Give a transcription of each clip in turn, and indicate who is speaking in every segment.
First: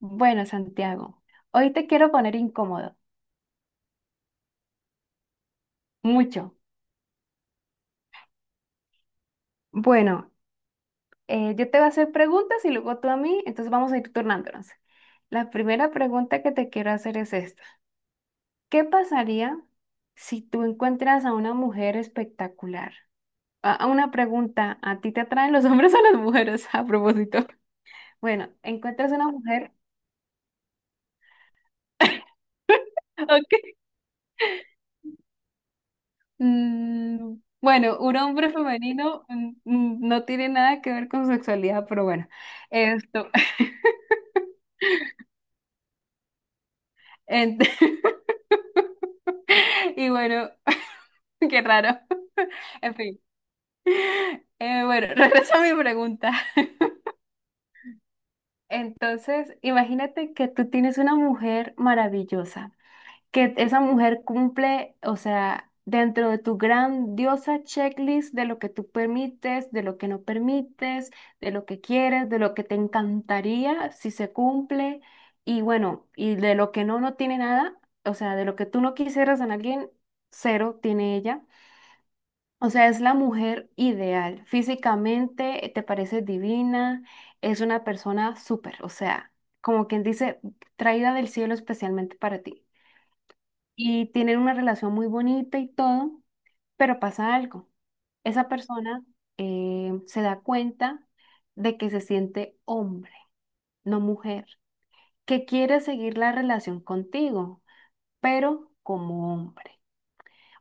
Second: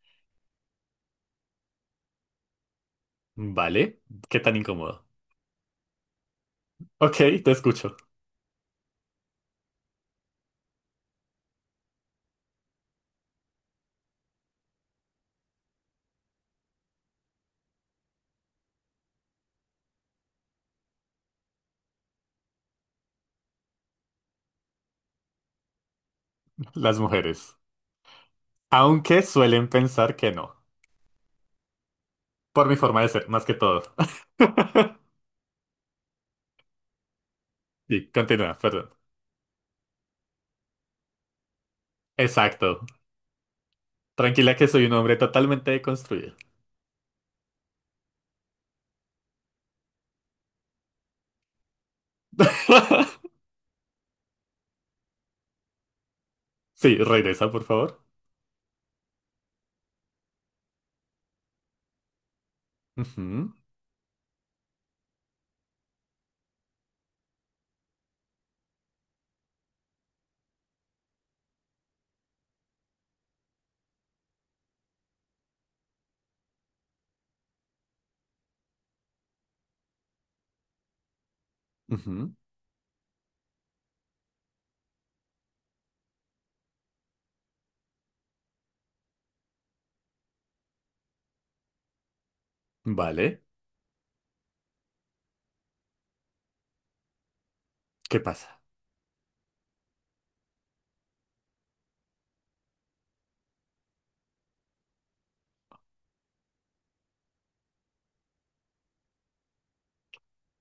Speaker 1: Bueno, Santiago, hoy te quiero poner incómodo,
Speaker 2: Vale, qué tan incómodo.
Speaker 1: mucho.
Speaker 2: Ok, te escucho.
Speaker 1: Bueno, yo te voy a hacer preguntas y luego tú a mí, entonces vamos a ir turnándonos. La primera pregunta que te quiero hacer es esta. ¿Qué pasaría si tú encuentras a una mujer espectacular? A una pregunta, ¿a ti te atraen los hombres o las mujeres? A
Speaker 2: Las
Speaker 1: propósito.
Speaker 2: mujeres.
Speaker 1: Bueno, encuentras
Speaker 2: Aunque
Speaker 1: una
Speaker 2: suelen
Speaker 1: mujer.
Speaker 2: pensar que no. Por mi forma de ser, más
Speaker 1: Ok.
Speaker 2: que todo.
Speaker 1: Mm,
Speaker 2: Sí,
Speaker 1: bueno, un hombre
Speaker 2: continúa, perdón.
Speaker 1: femenino no tiene nada que ver con sexualidad, pero bueno,
Speaker 2: Exacto.
Speaker 1: esto.
Speaker 2: Tranquila que soy un hombre totalmente deconstruido.
Speaker 1: Ent- y bueno, qué raro. En fin, bueno, regreso a mi pregunta.
Speaker 2: Sí, regresa, por favor.
Speaker 1: Entonces, imagínate que tú tienes una mujer maravillosa,
Speaker 2: Ujú,
Speaker 1: que esa mujer cumple, o sea, dentro de tu grandiosa checklist de lo que tú permites, de lo que no permites, de lo que quieres, de lo que te encantaría si se cumple, y bueno, y de lo que no, no tiene nada, o sea, de lo que tú no quisieras en alguien, cero tiene ella.
Speaker 2: ujú.
Speaker 1: O sea, es la mujer ideal. Físicamente te parece divina, es una persona súper, o sea, como quien dice, traída del cielo especialmente para ti.
Speaker 2: Vale,
Speaker 1: Y tienen una relación muy bonita y todo, pero pasa algo.
Speaker 2: ¿qué
Speaker 1: Esa
Speaker 2: pasa?
Speaker 1: persona se da cuenta de que se siente hombre, no mujer, que quiere seguir la relación contigo, pero como hombre.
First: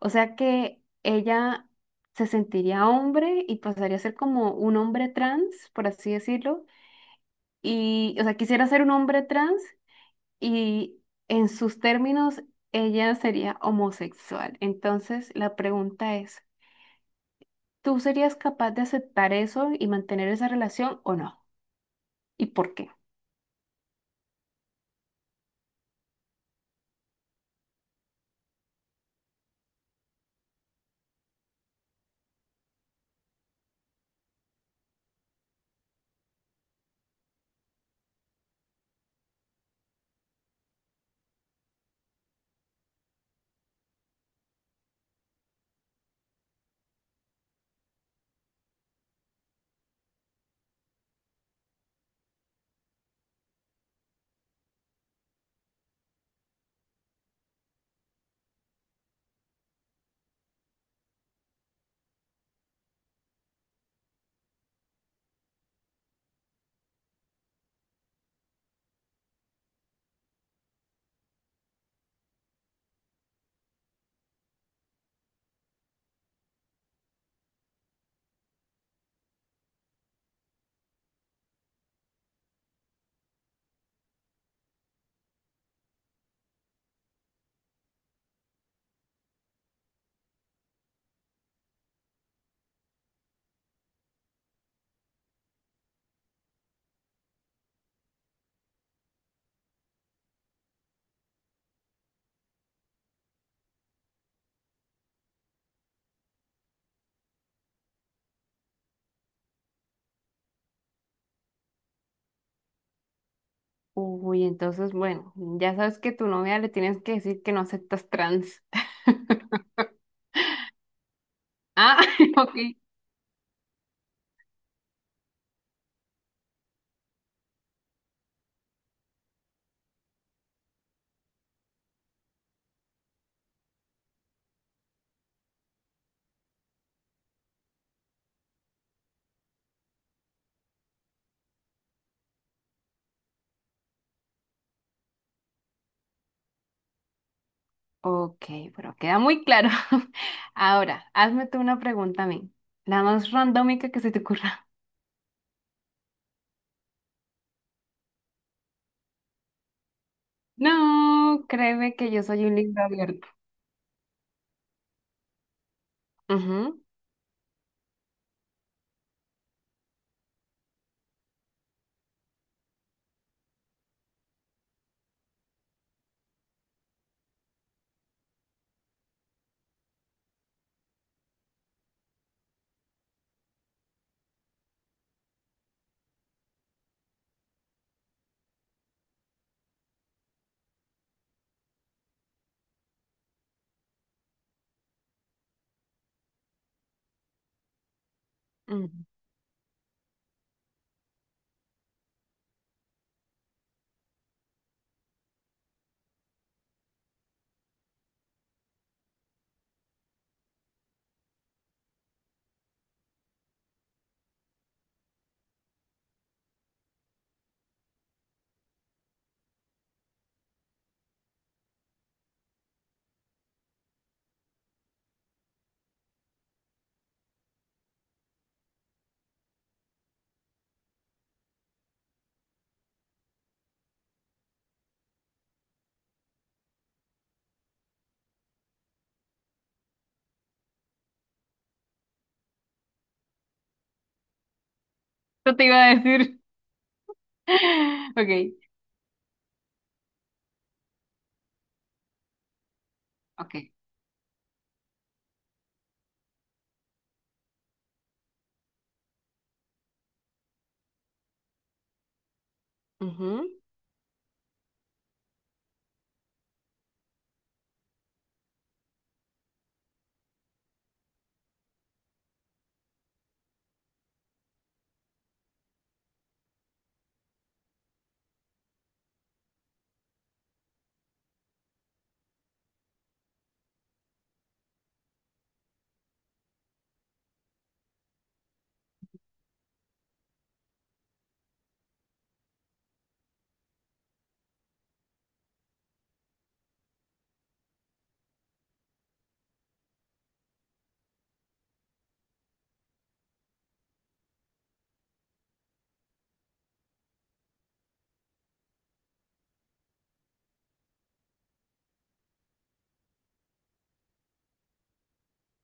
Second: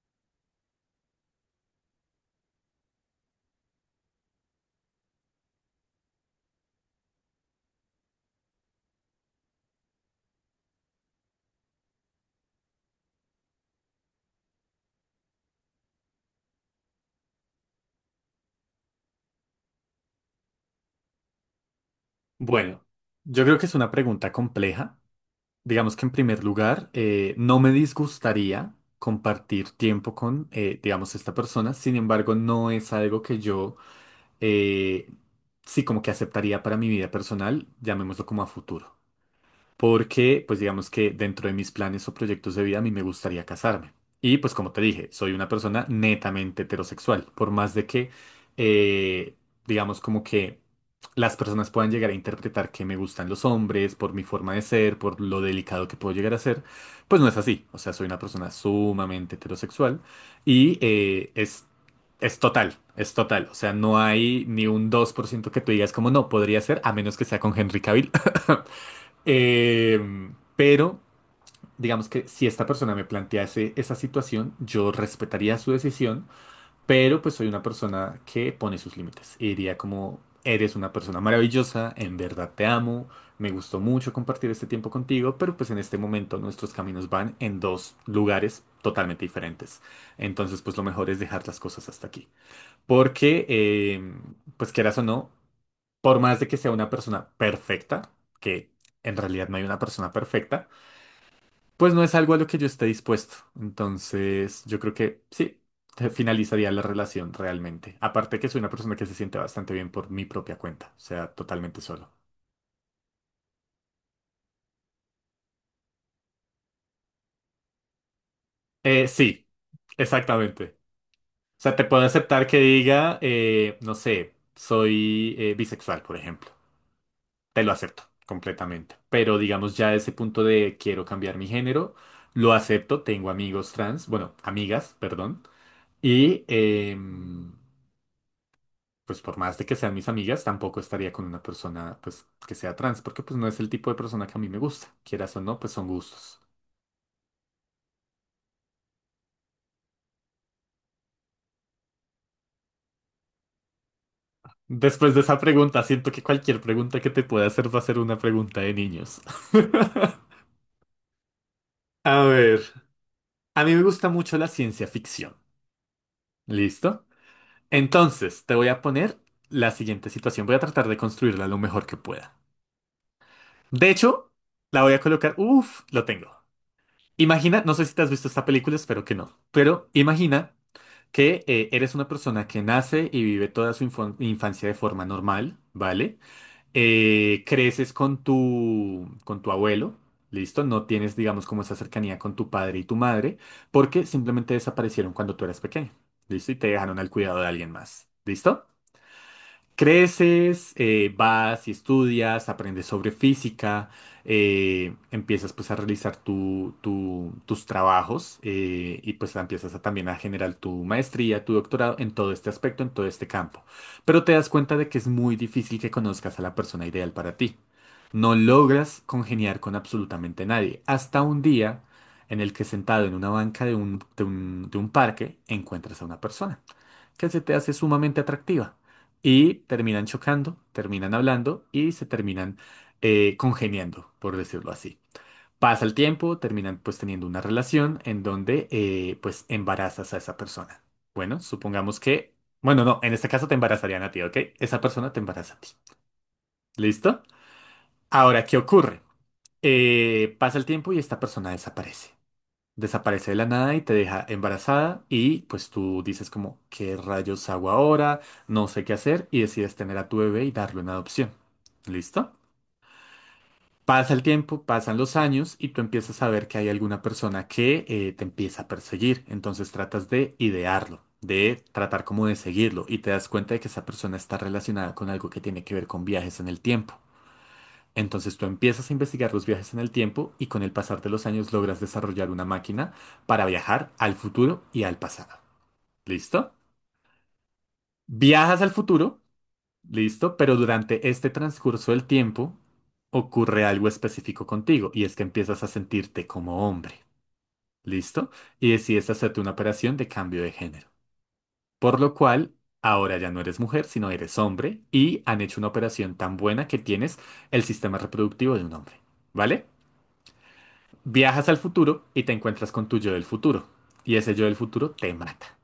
Speaker 1: O sea que ella se sentiría hombre y pasaría a ser como un hombre trans, por así decirlo. Y, o sea, quisiera ser un hombre trans y en sus términos ella sería homosexual. Entonces la pregunta es, ¿tú serías capaz de aceptar eso y mantener esa relación o no? ¿Y por
Speaker 2: Bueno,
Speaker 1: qué?
Speaker 2: yo creo que es una pregunta compleja. Digamos que en primer lugar, no me disgustaría compartir tiempo con, digamos, esta persona. Sin embargo, no es algo que yo, eh, sí, como que aceptaría para mi vida personal, llamémoslo como a futuro porque pues digamos que dentro de mis planes o proyectos de vida a mí me gustaría casarme. Y pues como te dije, soy una persona netamente heterosexual, por más de que eh, digamos como que las personas puedan llegar a interpretar que me gustan los hombres por mi forma de ser, por lo delicado que puedo llegar a ser, pues no es así. O sea, soy una persona sumamente heterosexual y es... Es total, es total. O sea, no hay ni un 2% que tú digas como no, podría ser, a menos que sea con Henry Cavill. Pero digamos que si esta persona me plantease esa situación, yo respetaría su decisión, pero pues soy una persona que pone sus límites. Y diría como, eres una persona maravillosa, en verdad te amo, me gustó mucho compartir este tiempo contigo, pero pues en este momento nuestros caminos van en dos lugares totalmente diferentes. Entonces pues lo mejor es dejar las cosas hasta aquí. Porque, em, pues quieras o no, por más de que sea una persona perfecta, que en realidad no hay una persona perfecta, pues no es algo a lo que yo esté dispuesto. Entonces, yo creo que sí, te finalizaría la relación realmente. Aparte que soy una persona que se siente bastante bien por mi propia cuenta, o sea, totalmente solo.
Speaker 1: Uy, entonces, bueno, ya sabes que a tu novia le tienes que decir que no aceptas trans.
Speaker 2: Sí, exactamente. O sea, te
Speaker 1: Ah,
Speaker 2: puedo aceptar que
Speaker 1: ok.
Speaker 2: diga, no sé, soy bisexual, por ejemplo. Te lo acepto completamente. Pero digamos ya ese punto de quiero cambiar mi género, lo acepto, tengo amigos trans, bueno, amigas, perdón. Y pues por más de que sean mis amigas, tampoco estaría con una persona pues que sea trans, porque pues no es el tipo de persona que a mí me gusta. Quieras o no, pues son gustos.
Speaker 1: Ok, bueno, queda muy claro. Ahora, hazme tú una pregunta a mí, la más randómica que se te ocurra.
Speaker 2: Después de esa pregunta, siento que cualquier pregunta que te pueda hacer va a ser una pregunta de niños.
Speaker 1: No, créeme que yo
Speaker 2: A
Speaker 1: soy un
Speaker 2: ver,
Speaker 1: libro abierto.
Speaker 2: a mí me gusta mucho la ciencia ficción.
Speaker 1: Ujú,
Speaker 2: ¿Listo? Entonces, te voy a poner la siguiente situación. Voy a tratar de construirla lo mejor que pueda. De hecho, la voy a colocar. Uf, lo tengo. Imagina, no sé si te has visto esta película, espero que no, pero imagina que eres una persona que nace y vive toda su infancia de forma normal, ¿vale? Creces con tu abuelo, ¿listo? No tienes, digamos, como esa cercanía con tu padre y tu madre, porque simplemente desaparecieron cuando tú eras pequeño, ¿listo? Y te dejaron al cuidado de alguien más, ¿listo?
Speaker 1: ujú.
Speaker 2: Creces, vas y estudias, aprendes sobre física, empiezas pues a realizar tus trabajos y pues empiezas a, también a generar tu maestría, tu doctorado en todo este aspecto, en todo este campo. Pero te das cuenta de que es muy difícil que conozcas a la persona ideal para ti. No logras congeniar con absolutamente nadie. Hasta un día en el que sentado en una banca de un parque encuentras a una persona que se te hace sumamente atractiva. Y terminan chocando, terminan hablando y se terminan congeniando, por decirlo así. Pasa el tiempo, terminan pues teniendo una relación en donde pues embarazas a esa persona. Bueno, supongamos que, bueno, no, en este caso te embarazarían a ti, ¿ok? Esa persona te embaraza
Speaker 1: Yo
Speaker 2: a
Speaker 1: te
Speaker 2: ti.
Speaker 1: iba a decir.
Speaker 2: ¿Listo? Ahora,
Speaker 1: Ok,
Speaker 2: ¿qué ocurre? Pasa el tiempo y esta persona desaparece de la
Speaker 1: ok.
Speaker 2: nada y te deja embarazada y pues tú dices como, ¿qué rayos hago ahora? No sé qué hacer y decides tener a tu bebé y darlo en adopción. ¿Listo?
Speaker 1: Ujú.
Speaker 2: Pasa el tiempo, pasan los años y tú empiezas a ver que hay alguna persona que te empieza a perseguir. Entonces tratas de idearlo, de tratar como de seguirlo y te das cuenta de que esa persona está relacionada con algo que tiene que ver con viajes en el tiempo. Entonces tú empiezas a investigar los viajes en el tiempo y con el pasar de los años logras desarrollar una máquina para viajar al futuro y al pasado. ¿Listo? Viajas al futuro, listo, pero durante este transcurso del tiempo ocurre algo específico contigo y es que empiezas a sentirte como hombre. ¿Listo? Y decides hacerte una operación de cambio de género. Por lo cual, ahora ya no eres mujer, sino eres hombre y han hecho una operación tan buena que tienes el sistema reproductivo de un hombre. ¿Vale? Viajas al futuro y te encuentras con tu yo del futuro. Y ese yo del futuro te mata.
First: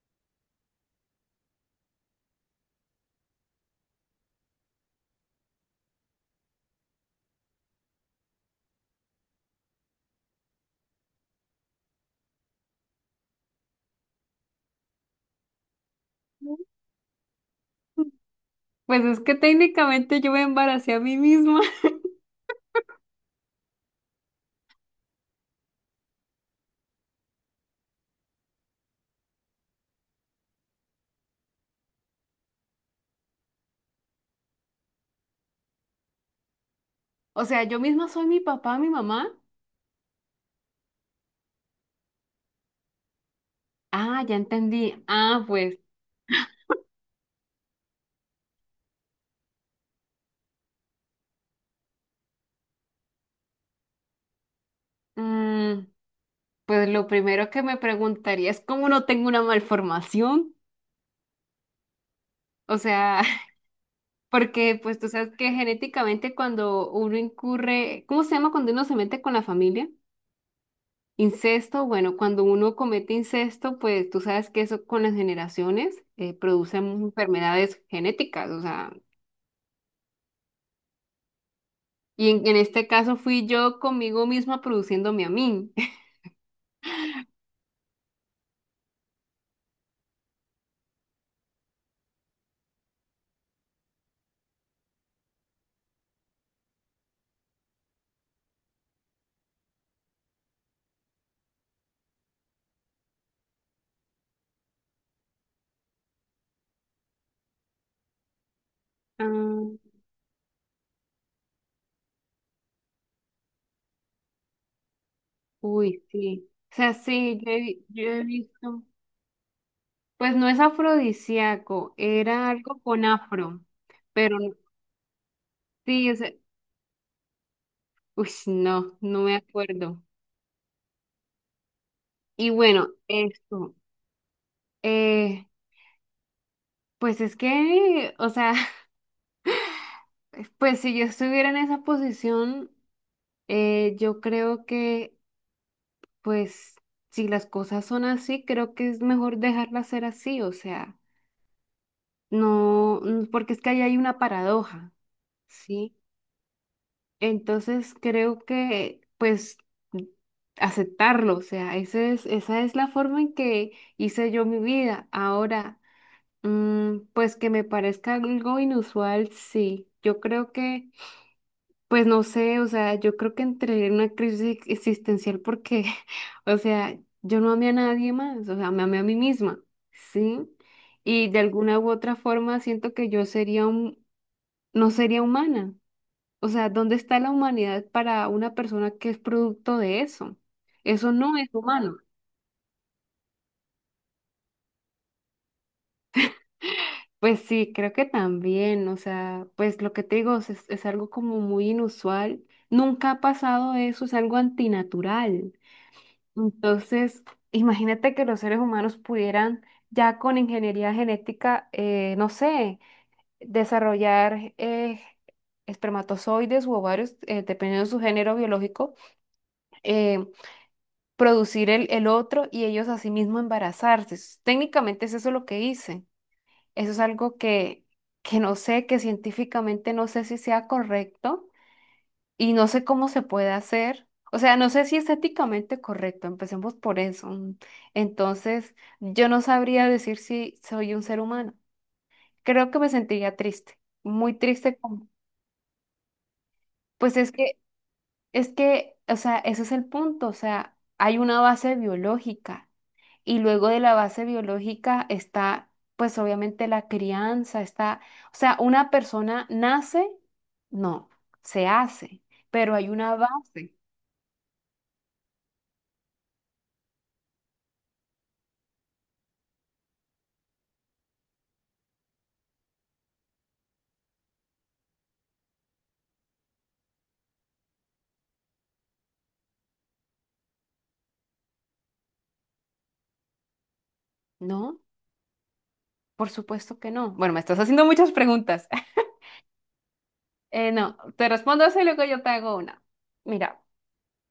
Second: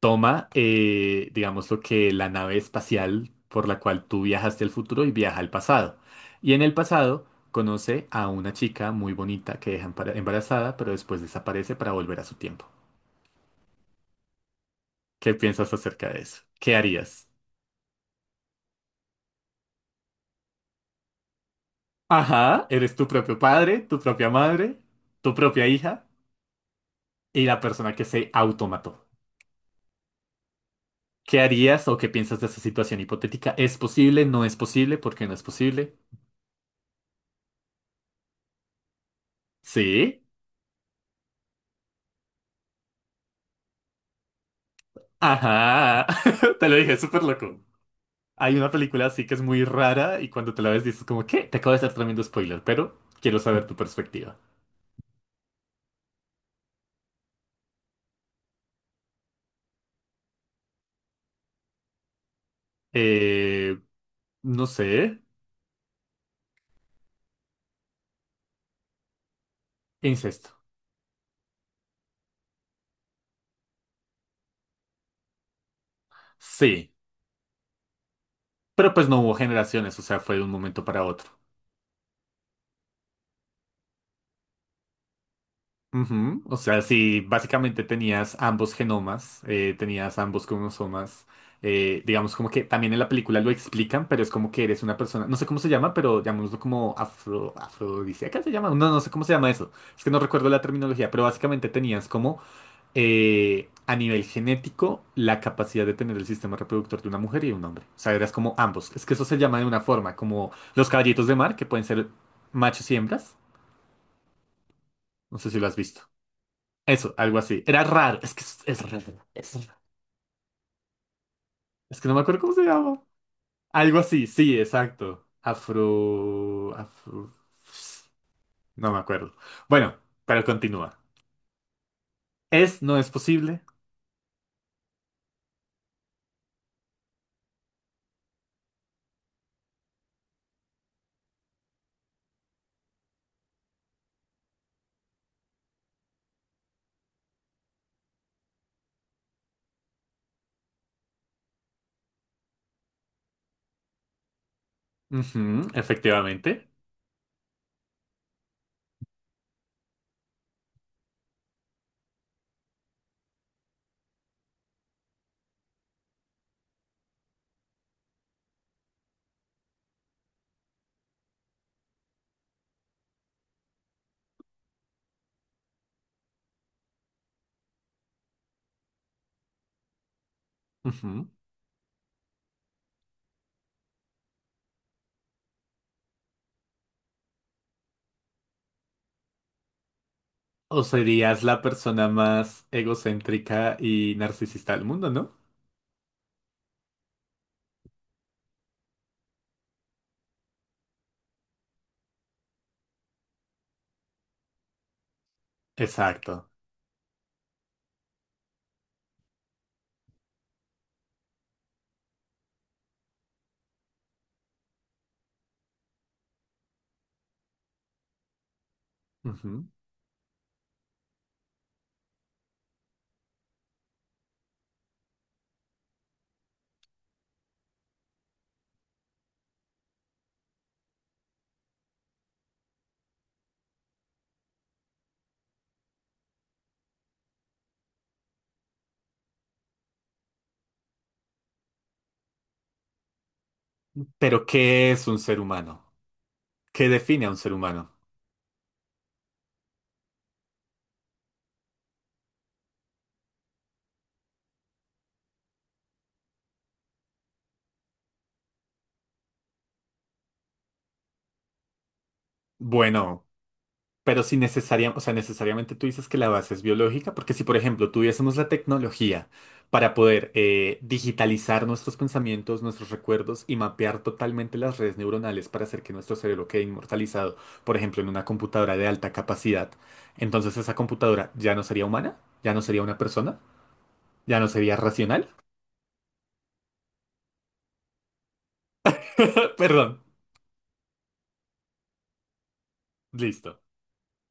Speaker 2: Toma, digamos, lo que la nave espacial por la cual tú viajaste al futuro y viaja al pasado. Y en el pasado conoce a una chica muy bonita que deja embarazada, pero después desaparece para volver a su tiempo. ¿Qué piensas acerca de eso? ¿Qué harías?
Speaker 1: Pues es que técnicamente yo me embaracé a mí misma.
Speaker 2: Ajá, eres tu propio padre, tu propia madre, tu propia hija y la persona que se automató. ¿Qué harías o qué piensas de esa situación hipotética? ¿Es posible? ¿No es posible? ¿Por qué no es posible?
Speaker 1: O sea, yo misma soy mi papá, mi mamá.
Speaker 2: ¿Sí?
Speaker 1: Ah, ya entendí. Ah, pues,
Speaker 2: Ajá. Te lo dije, es súper loco. Hay una película así que es muy rara y cuando te la ves dices como, ¿qué? Te acabo de hacer tremendo spoiler, pero quiero saber tu perspectiva.
Speaker 1: mm, pues lo primero que me preguntaría es cómo no tengo una malformación. O sea,
Speaker 2: Eh, no
Speaker 1: porque pues tú
Speaker 2: sé.
Speaker 1: sabes que genéticamente cuando uno incurre, ¿cómo se llama cuando uno se mete con la familia?
Speaker 2: Incesto.
Speaker 1: Incesto, bueno, cuando uno comete incesto, pues tú sabes que eso con las generaciones produce
Speaker 2: Sí.
Speaker 1: enfermedades genéticas, o sea,
Speaker 2: Pero pues no hubo generaciones, o sea, fue de un momento para otro.
Speaker 1: y en este caso fui yo conmigo misma produciéndome a mí.
Speaker 2: Ujú. O sea, si básicamente tenías ambos genomas, tenías ambos cromosomas, digamos como que también en la película lo explican, pero es como que eres una persona, no sé cómo se llama, pero llamémoslo como afro, afrodisíaca se llama, no, no sé cómo se llama eso, es que no recuerdo la terminología, pero básicamente tenías como a nivel genético la capacidad de tener el sistema reproductor de una mujer y de un hombre, o sea, eras como ambos, es que eso se llama
Speaker 1: Ah,
Speaker 2: de una forma, como los caballitos de mar, que pueden ser machos y hembras, no sé si lo has visto.
Speaker 1: uy, sí. O sea,
Speaker 2: Eso, algo
Speaker 1: sí,
Speaker 2: así. Era
Speaker 1: yo
Speaker 2: raro,
Speaker 1: he
Speaker 2: es que es
Speaker 1: visto.
Speaker 2: raro, es raro.
Speaker 1: Pues no es afrodisíaco,
Speaker 2: Es que no me acuerdo
Speaker 1: era
Speaker 2: cómo se
Speaker 1: algo
Speaker 2: llama.
Speaker 1: con afro,
Speaker 2: Algo así,
Speaker 1: pero no,
Speaker 2: sí, exacto.
Speaker 1: sí, o sea,
Speaker 2: Afro... Afro...
Speaker 1: uy,
Speaker 2: No
Speaker 1: no,
Speaker 2: me
Speaker 1: no
Speaker 2: acuerdo.
Speaker 1: me
Speaker 2: Bueno,
Speaker 1: acuerdo.
Speaker 2: pero continúa.
Speaker 1: Y
Speaker 2: ¿Es,
Speaker 1: bueno,
Speaker 2: no es posible?
Speaker 1: esto, eh, pues es que, o sea, pues si yo estuviera en esa posición, yo creo que, pues, si las cosas son así, creo que es mejor dejarlas ser así, o sea, no, porque es que ahí hay una paradoja,
Speaker 2: Ujú,
Speaker 1: ¿sí?
Speaker 2: efectivamente.
Speaker 1: Entonces creo que, pues, mm, aceptarlo, o sea, esa es la forma en que hice yo mi vida. Ahora pues que me parezca algo inusual, sí. Yo creo que, pues no sé, o sea, yo creo que entré en una crisis existencial porque, o sea, yo no amé a nadie más, o sea, me amé a mí misma, ¿sí?
Speaker 2: Ujú.
Speaker 1: Y de alguna u otra forma siento que yo sería un, no sería humana. O sea, ¿dónde está la humanidad para una persona que es producto de eso?
Speaker 2: O
Speaker 1: Eso no
Speaker 2: serías
Speaker 1: es
Speaker 2: la
Speaker 1: humano.
Speaker 2: persona más egocéntrica y narcisista del mundo, ¿no?
Speaker 1: Pues sí, creo que también, o sea, pues lo que te digo es algo como muy inusual. Nunca ha pasado eso, es algo antinatural.
Speaker 2: Exacto.
Speaker 1: Entonces, imagínate que los seres humanos pudieran ya con ingeniería genética, no sé, desarrollar espermatozoides u ovarios, dependiendo de su género biológico,
Speaker 2: Ujú.
Speaker 1: eh, producir el otro y ellos asimismo embarazarse. Técnicamente es eso lo que hice. Eso es algo que no sé, que científicamente no sé si sea correcto y no sé cómo se puede hacer. O sea, no sé si es éticamente correcto, empecemos por eso. Mm. Entonces, yo no sabría decir si soy un ser humano. Creo que me sentiría triste, muy
Speaker 2: Pero
Speaker 1: triste.
Speaker 2: ¿qué es un ser humano? ¿Qué
Speaker 1: Pues
Speaker 2: define a un ser humano?
Speaker 1: es que, o sea, ese es el punto. O sea, hay una base biológica. Y luego de la base biológica está, pues obviamente la crianza, está, o sea, una persona nace, no, se hace, pero hay una
Speaker 2: Bueno,
Speaker 1: base,
Speaker 2: pero si necesariamente, o sea, necesariamente tú dices que la base es biológica, porque si, por ejemplo, tuviésemos la tecnología para poder digitalizar nuestros pensamientos, nuestros recuerdos y mapear totalmente las redes neuronales para hacer que nuestro cerebro quede inmortalizado, por ejemplo, en una computadora de alta capacidad, entonces esa computadora ya no sería humana, ya no sería una persona, ya no sería
Speaker 1: ¿no?
Speaker 2: racional.
Speaker 1: Por supuesto que no. Bueno, me estás haciendo muchas preguntas.
Speaker 2: Perdón,
Speaker 1: No, te respondo eso y luego yo te hago una.
Speaker 2: listo.
Speaker 1: Mira,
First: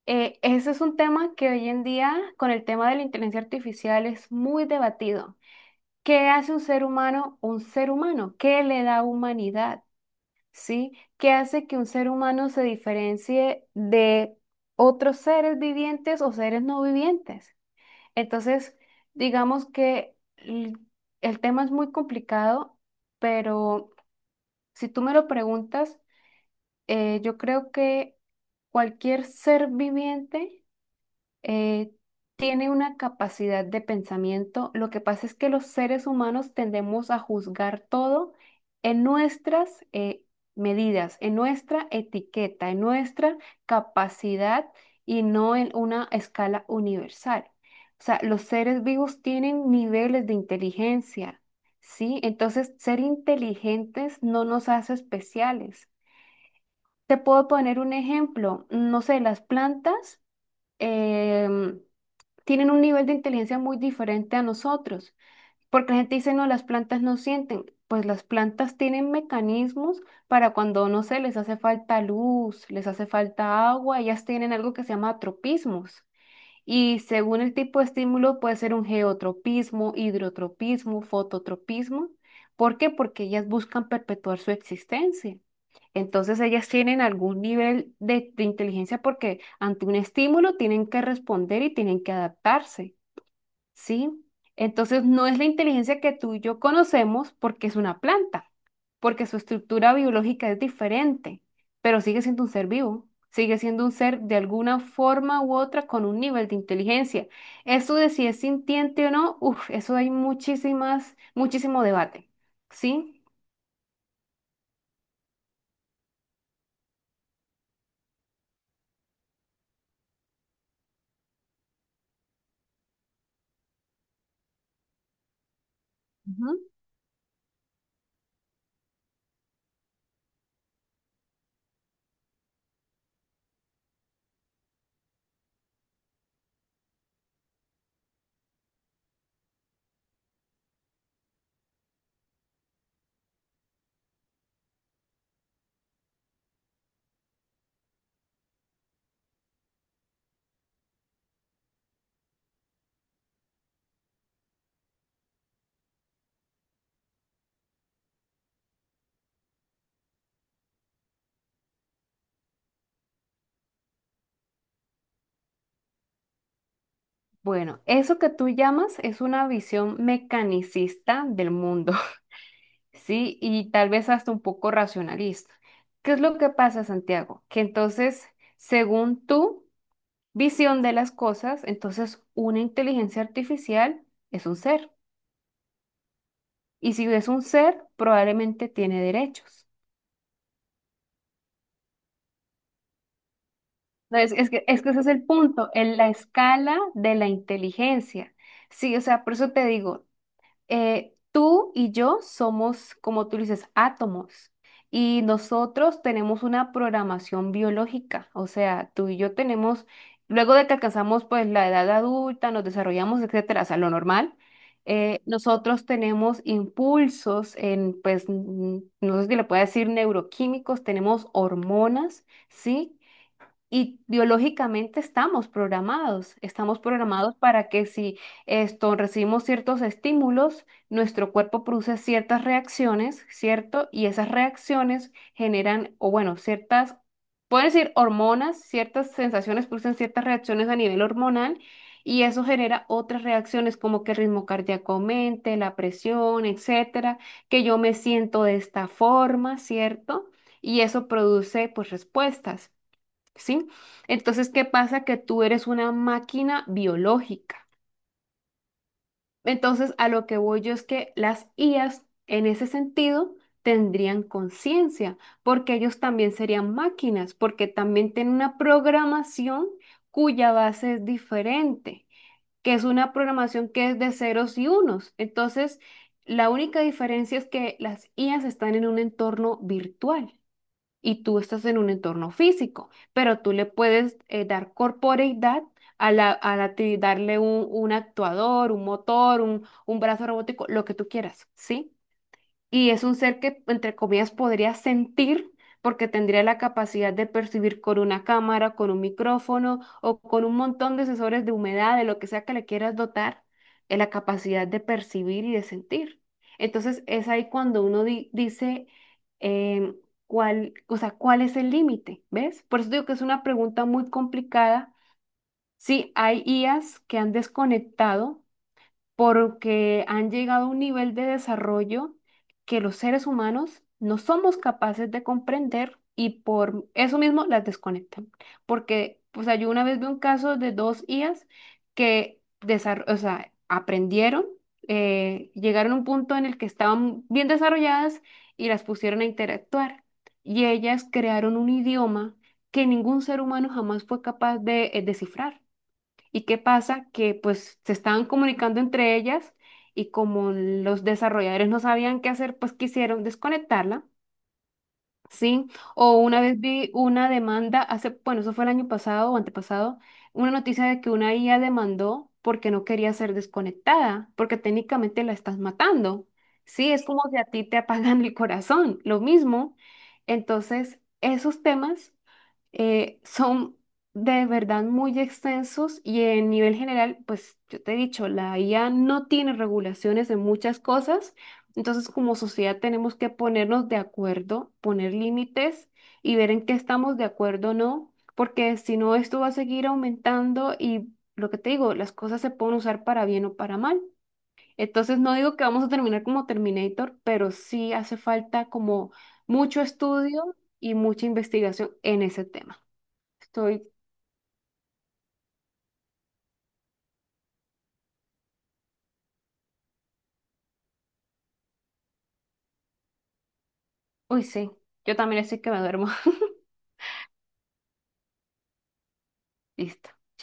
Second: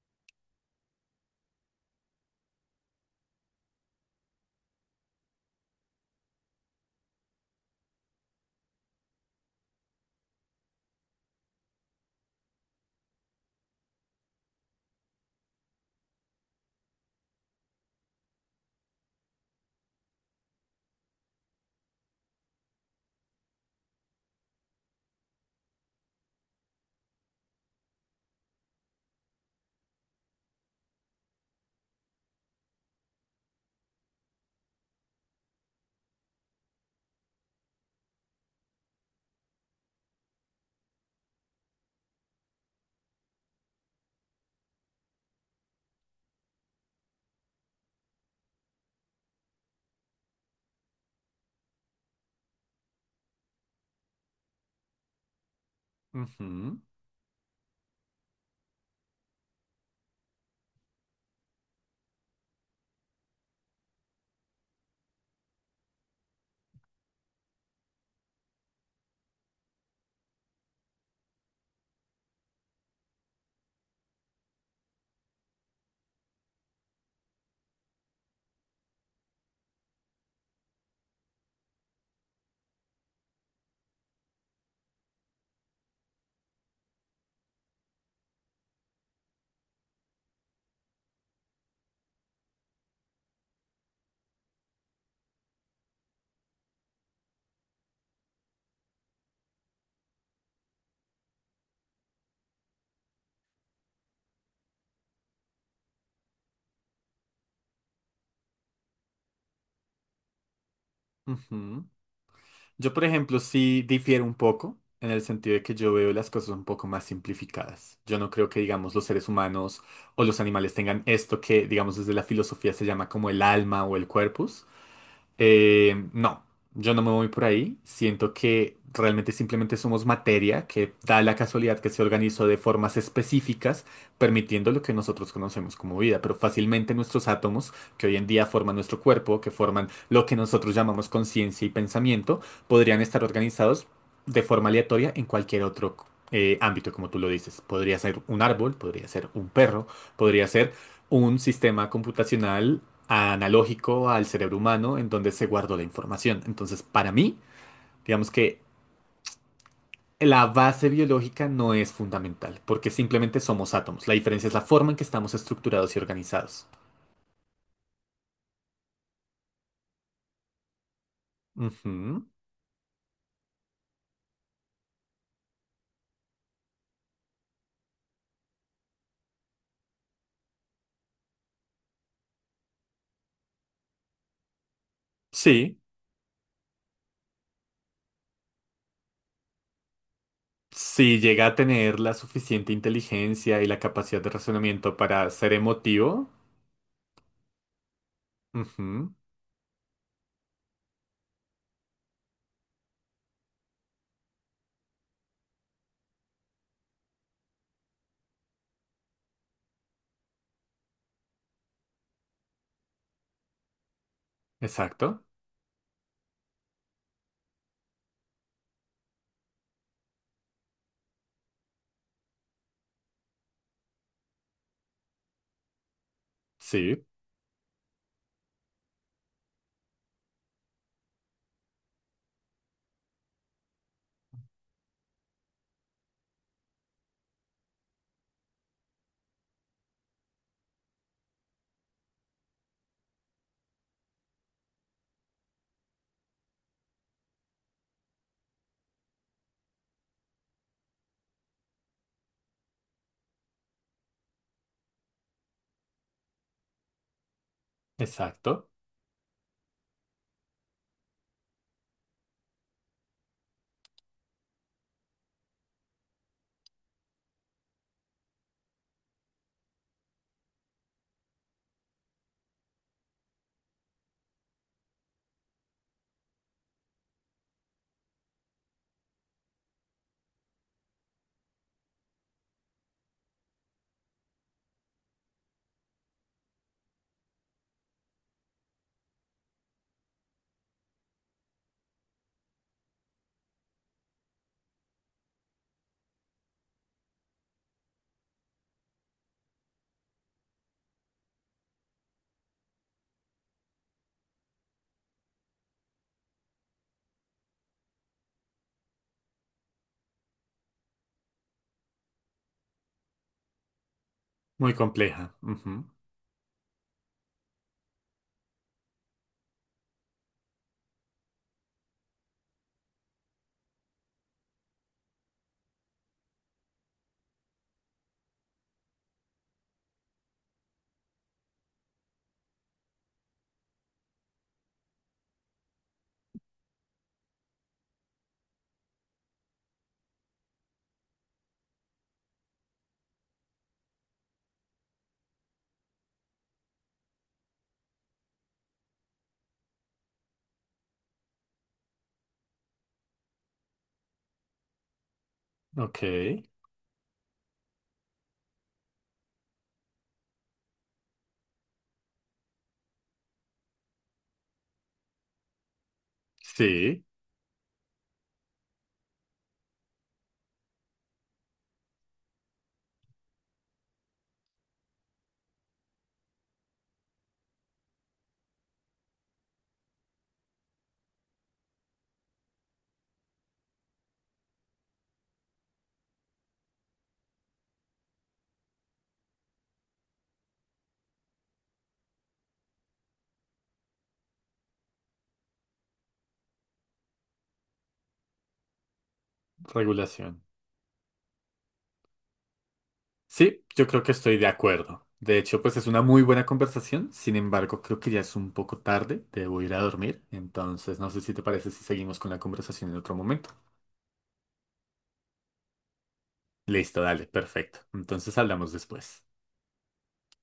Speaker 1: ese es un tema que hoy en día, con el tema de la inteligencia artificial, es muy debatido. ¿Qué hace un ser humano un ser humano? ¿Qué le da humanidad? ¿Sí? ¿Qué hace que un ser humano se diferencie de otros seres vivientes o seres no vivientes? Entonces, digamos que el tema es muy complicado, pero si tú me lo preguntas, yo creo que cualquier ser viviente eh, tiene una capacidad de pensamiento. Lo que pasa es que los seres humanos tendemos a juzgar todo en nuestras medidas, en nuestra etiqueta, en nuestra capacidad y no en una escala universal. O sea, los seres vivos tienen niveles de inteligencia, ¿sí? Entonces, ser inteligentes no nos hace especiales.
Speaker 2: Ujú,
Speaker 1: Te puedo poner un ejemplo, no sé, las plantas. em, Tienen un nivel de inteligencia muy diferente a nosotros, porque la gente dice, no, las plantas no sienten. Pues las plantas tienen mecanismos para cuando, no sé, les hace falta luz, les hace falta agua, ellas tienen algo que se llama tropismos. Y según el tipo de estímulo puede ser un geotropismo, hidrotropismo, fototropismo. ¿Por qué? Porque ellas buscan perpetuar su existencia. Entonces ellas tienen algún nivel de inteligencia porque ante un estímulo tienen que responder y tienen que adaptarse. ¿Sí? Entonces no es la inteligencia que tú y yo conocemos porque es una planta, porque su estructura biológica es diferente, pero sigue siendo un ser vivo, sigue siendo un ser de alguna forma u otra con un nivel de inteligencia. Eso de si es sintiente o no, uf, eso hay muchísimas, muchísimo
Speaker 2: ujú.
Speaker 1: debate,
Speaker 2: Yo, por
Speaker 1: ¿sí?
Speaker 2: ejemplo, sí difiero un poco en el sentido de que yo veo las cosas un poco más simplificadas. Yo no creo que, digamos, los seres humanos o los animales tengan esto que, digamos, desde la filosofía se llama como el alma o el corpus, no,
Speaker 1: Ujú.
Speaker 2: yo no me voy por ahí. Siento que realmente simplemente somos materia que da la casualidad que se organizó de formas específicas, permitiendo lo que nosotros conocemos como vida. Pero fácilmente nuestros átomos, que hoy en día forman nuestro cuerpo, que forman lo que nosotros llamamos conciencia y pensamiento, podrían estar organizados de forma aleatoria en cualquier otro ámbito, como tú lo dices. Podría ser un árbol, podría ser un perro, podría ser un sistema computacional analógico al cerebro humano en donde se guardó la información. Entonces, para mí, digamos que la base biológica no es fundamental, porque simplemente somos átomos. La diferencia es la forma en que estamos estructurados y organizados.
Speaker 1: Bueno, eso que tú llamas es una visión mecanicista del mundo.
Speaker 2: Ujú.
Speaker 1: Sí, y tal vez hasta un poco racionalista. ¿Qué es lo que pasa, Santiago? Que entonces, según tu visión de las cosas, entonces una inteligencia artificial es un ser.
Speaker 2: Sí,
Speaker 1: Y si es un ser, probablemente tiene derechos.
Speaker 2: si llega a tener la suficiente inteligencia y la
Speaker 1: No,
Speaker 2: capacidad de
Speaker 1: es que
Speaker 2: razonamiento
Speaker 1: ese es el
Speaker 2: para ser
Speaker 1: punto, en la
Speaker 2: emotivo.
Speaker 1: escala de la inteligencia. Sí, o
Speaker 2: Ujú.
Speaker 1: sea, por eso te digo, tú y yo somos, como tú dices, átomos y nosotros tenemos una programación biológica, o sea, tú y yo tenemos, luego de que alcanzamos pues la edad adulta, nos desarrollamos, etcétera, o sea, lo normal,
Speaker 2: Exacto.
Speaker 1: nosotros tenemos impulsos en, pues, no sé si le puedo decir neuroquímicos, tenemos hormonas, ¿sí? Y biológicamente estamos
Speaker 2: Sí,
Speaker 1: programados para que si esto recibimos ciertos estímulos, nuestro cuerpo produce ciertas reacciones, ¿cierto? Y esas reacciones generan, o bueno, ciertas, pueden decir hormonas, ciertas sensaciones producen ciertas reacciones a nivel hormonal y eso genera otras reacciones como que el ritmo cardíaco aumente, la presión, etcétera, que yo me siento de esta forma, ¿cierto? Y eso produce pues respuestas. ¿Sí? Entonces, ¿qué pasa? Que tú eres una máquina biológica.
Speaker 2: exacto.
Speaker 1: Entonces, a lo que voy yo es que las IAs, en ese sentido, tendrían conciencia, porque ellos también serían máquinas, porque también tienen una programación cuya base es diferente, que es una programación que es de ceros y unos. Entonces, la única diferencia es que las IAs están en un entorno virtual y tú estás en un entorno físico, pero tú le puedes dar corporeidad a a la actividad, darle un actuador, un motor, un brazo robótico, lo que tú quieras, ¿sí? Y es un ser que, entre comillas, podría sentir porque tendría la capacidad de percibir con una cámara, con un micrófono o con un montón de sensores de humedad, de lo que sea que le quieras dotar, la capacidad de percibir y de sentir. Entonces es ahí cuando uno dice, em, ¿cuál, o sea, cuál es el límite? ¿Ves? Por eso digo que es una pregunta muy
Speaker 2: Muy
Speaker 1: complicada.
Speaker 2: compleja. Ujú.
Speaker 1: Sí, hay IAs que han desconectado porque han llegado a un nivel de desarrollo que los seres humanos no somos capaces de comprender y por eso mismo las desconectan. Porque, o sea, yo una vez vi un caso de dos IAs o sea, aprendieron, llegaron a un punto en el que estaban bien desarrolladas y las pusieron a interactuar. Y ellas crearon un idioma que ningún ser humano jamás fue capaz de descifrar. ¿Y qué pasa? Que pues se estaban comunicando entre ellas y como los desarrolladores no sabían qué hacer, pues quisieron desconectarla, ¿sí?
Speaker 2: Ok.
Speaker 1: O una vez vi una demanda hace, bueno, eso fue el año pasado o antepasado, una noticia de que una IA demandó porque no quería ser desconectada, porque técnicamente la estás matando, ¿sí? Es
Speaker 2: Sí,
Speaker 1: como si a ti te apagan el corazón, lo mismo. Entonces, esos temas son de verdad muy extensos y en nivel general, pues yo te he dicho, la IA no tiene regulaciones en muchas cosas, entonces como sociedad tenemos que ponernos de acuerdo, poner límites y ver en qué estamos de acuerdo o no, porque si no, esto va a seguir aumentando y lo que te digo, las cosas se pueden usar para bien o para mal. Entonces no digo que vamos a terminar como Terminator, pero sí hace falta como mucho
Speaker 2: regulación.
Speaker 1: estudio y mucha investigación en ese tema.
Speaker 2: Sí, yo
Speaker 1: Estoy,
Speaker 2: creo que estoy de acuerdo. De hecho, pues es una muy buena conversación. Sin embargo, creo que ya es un poco tarde. Debo ir a dormir. Entonces, no sé si te parece si seguimos con la conversación en otro momento.
Speaker 1: uy, sí, yo también estoy que me duermo.
Speaker 2: Listo, dale, perfecto. Entonces hablamos después.
Speaker 1: Listo.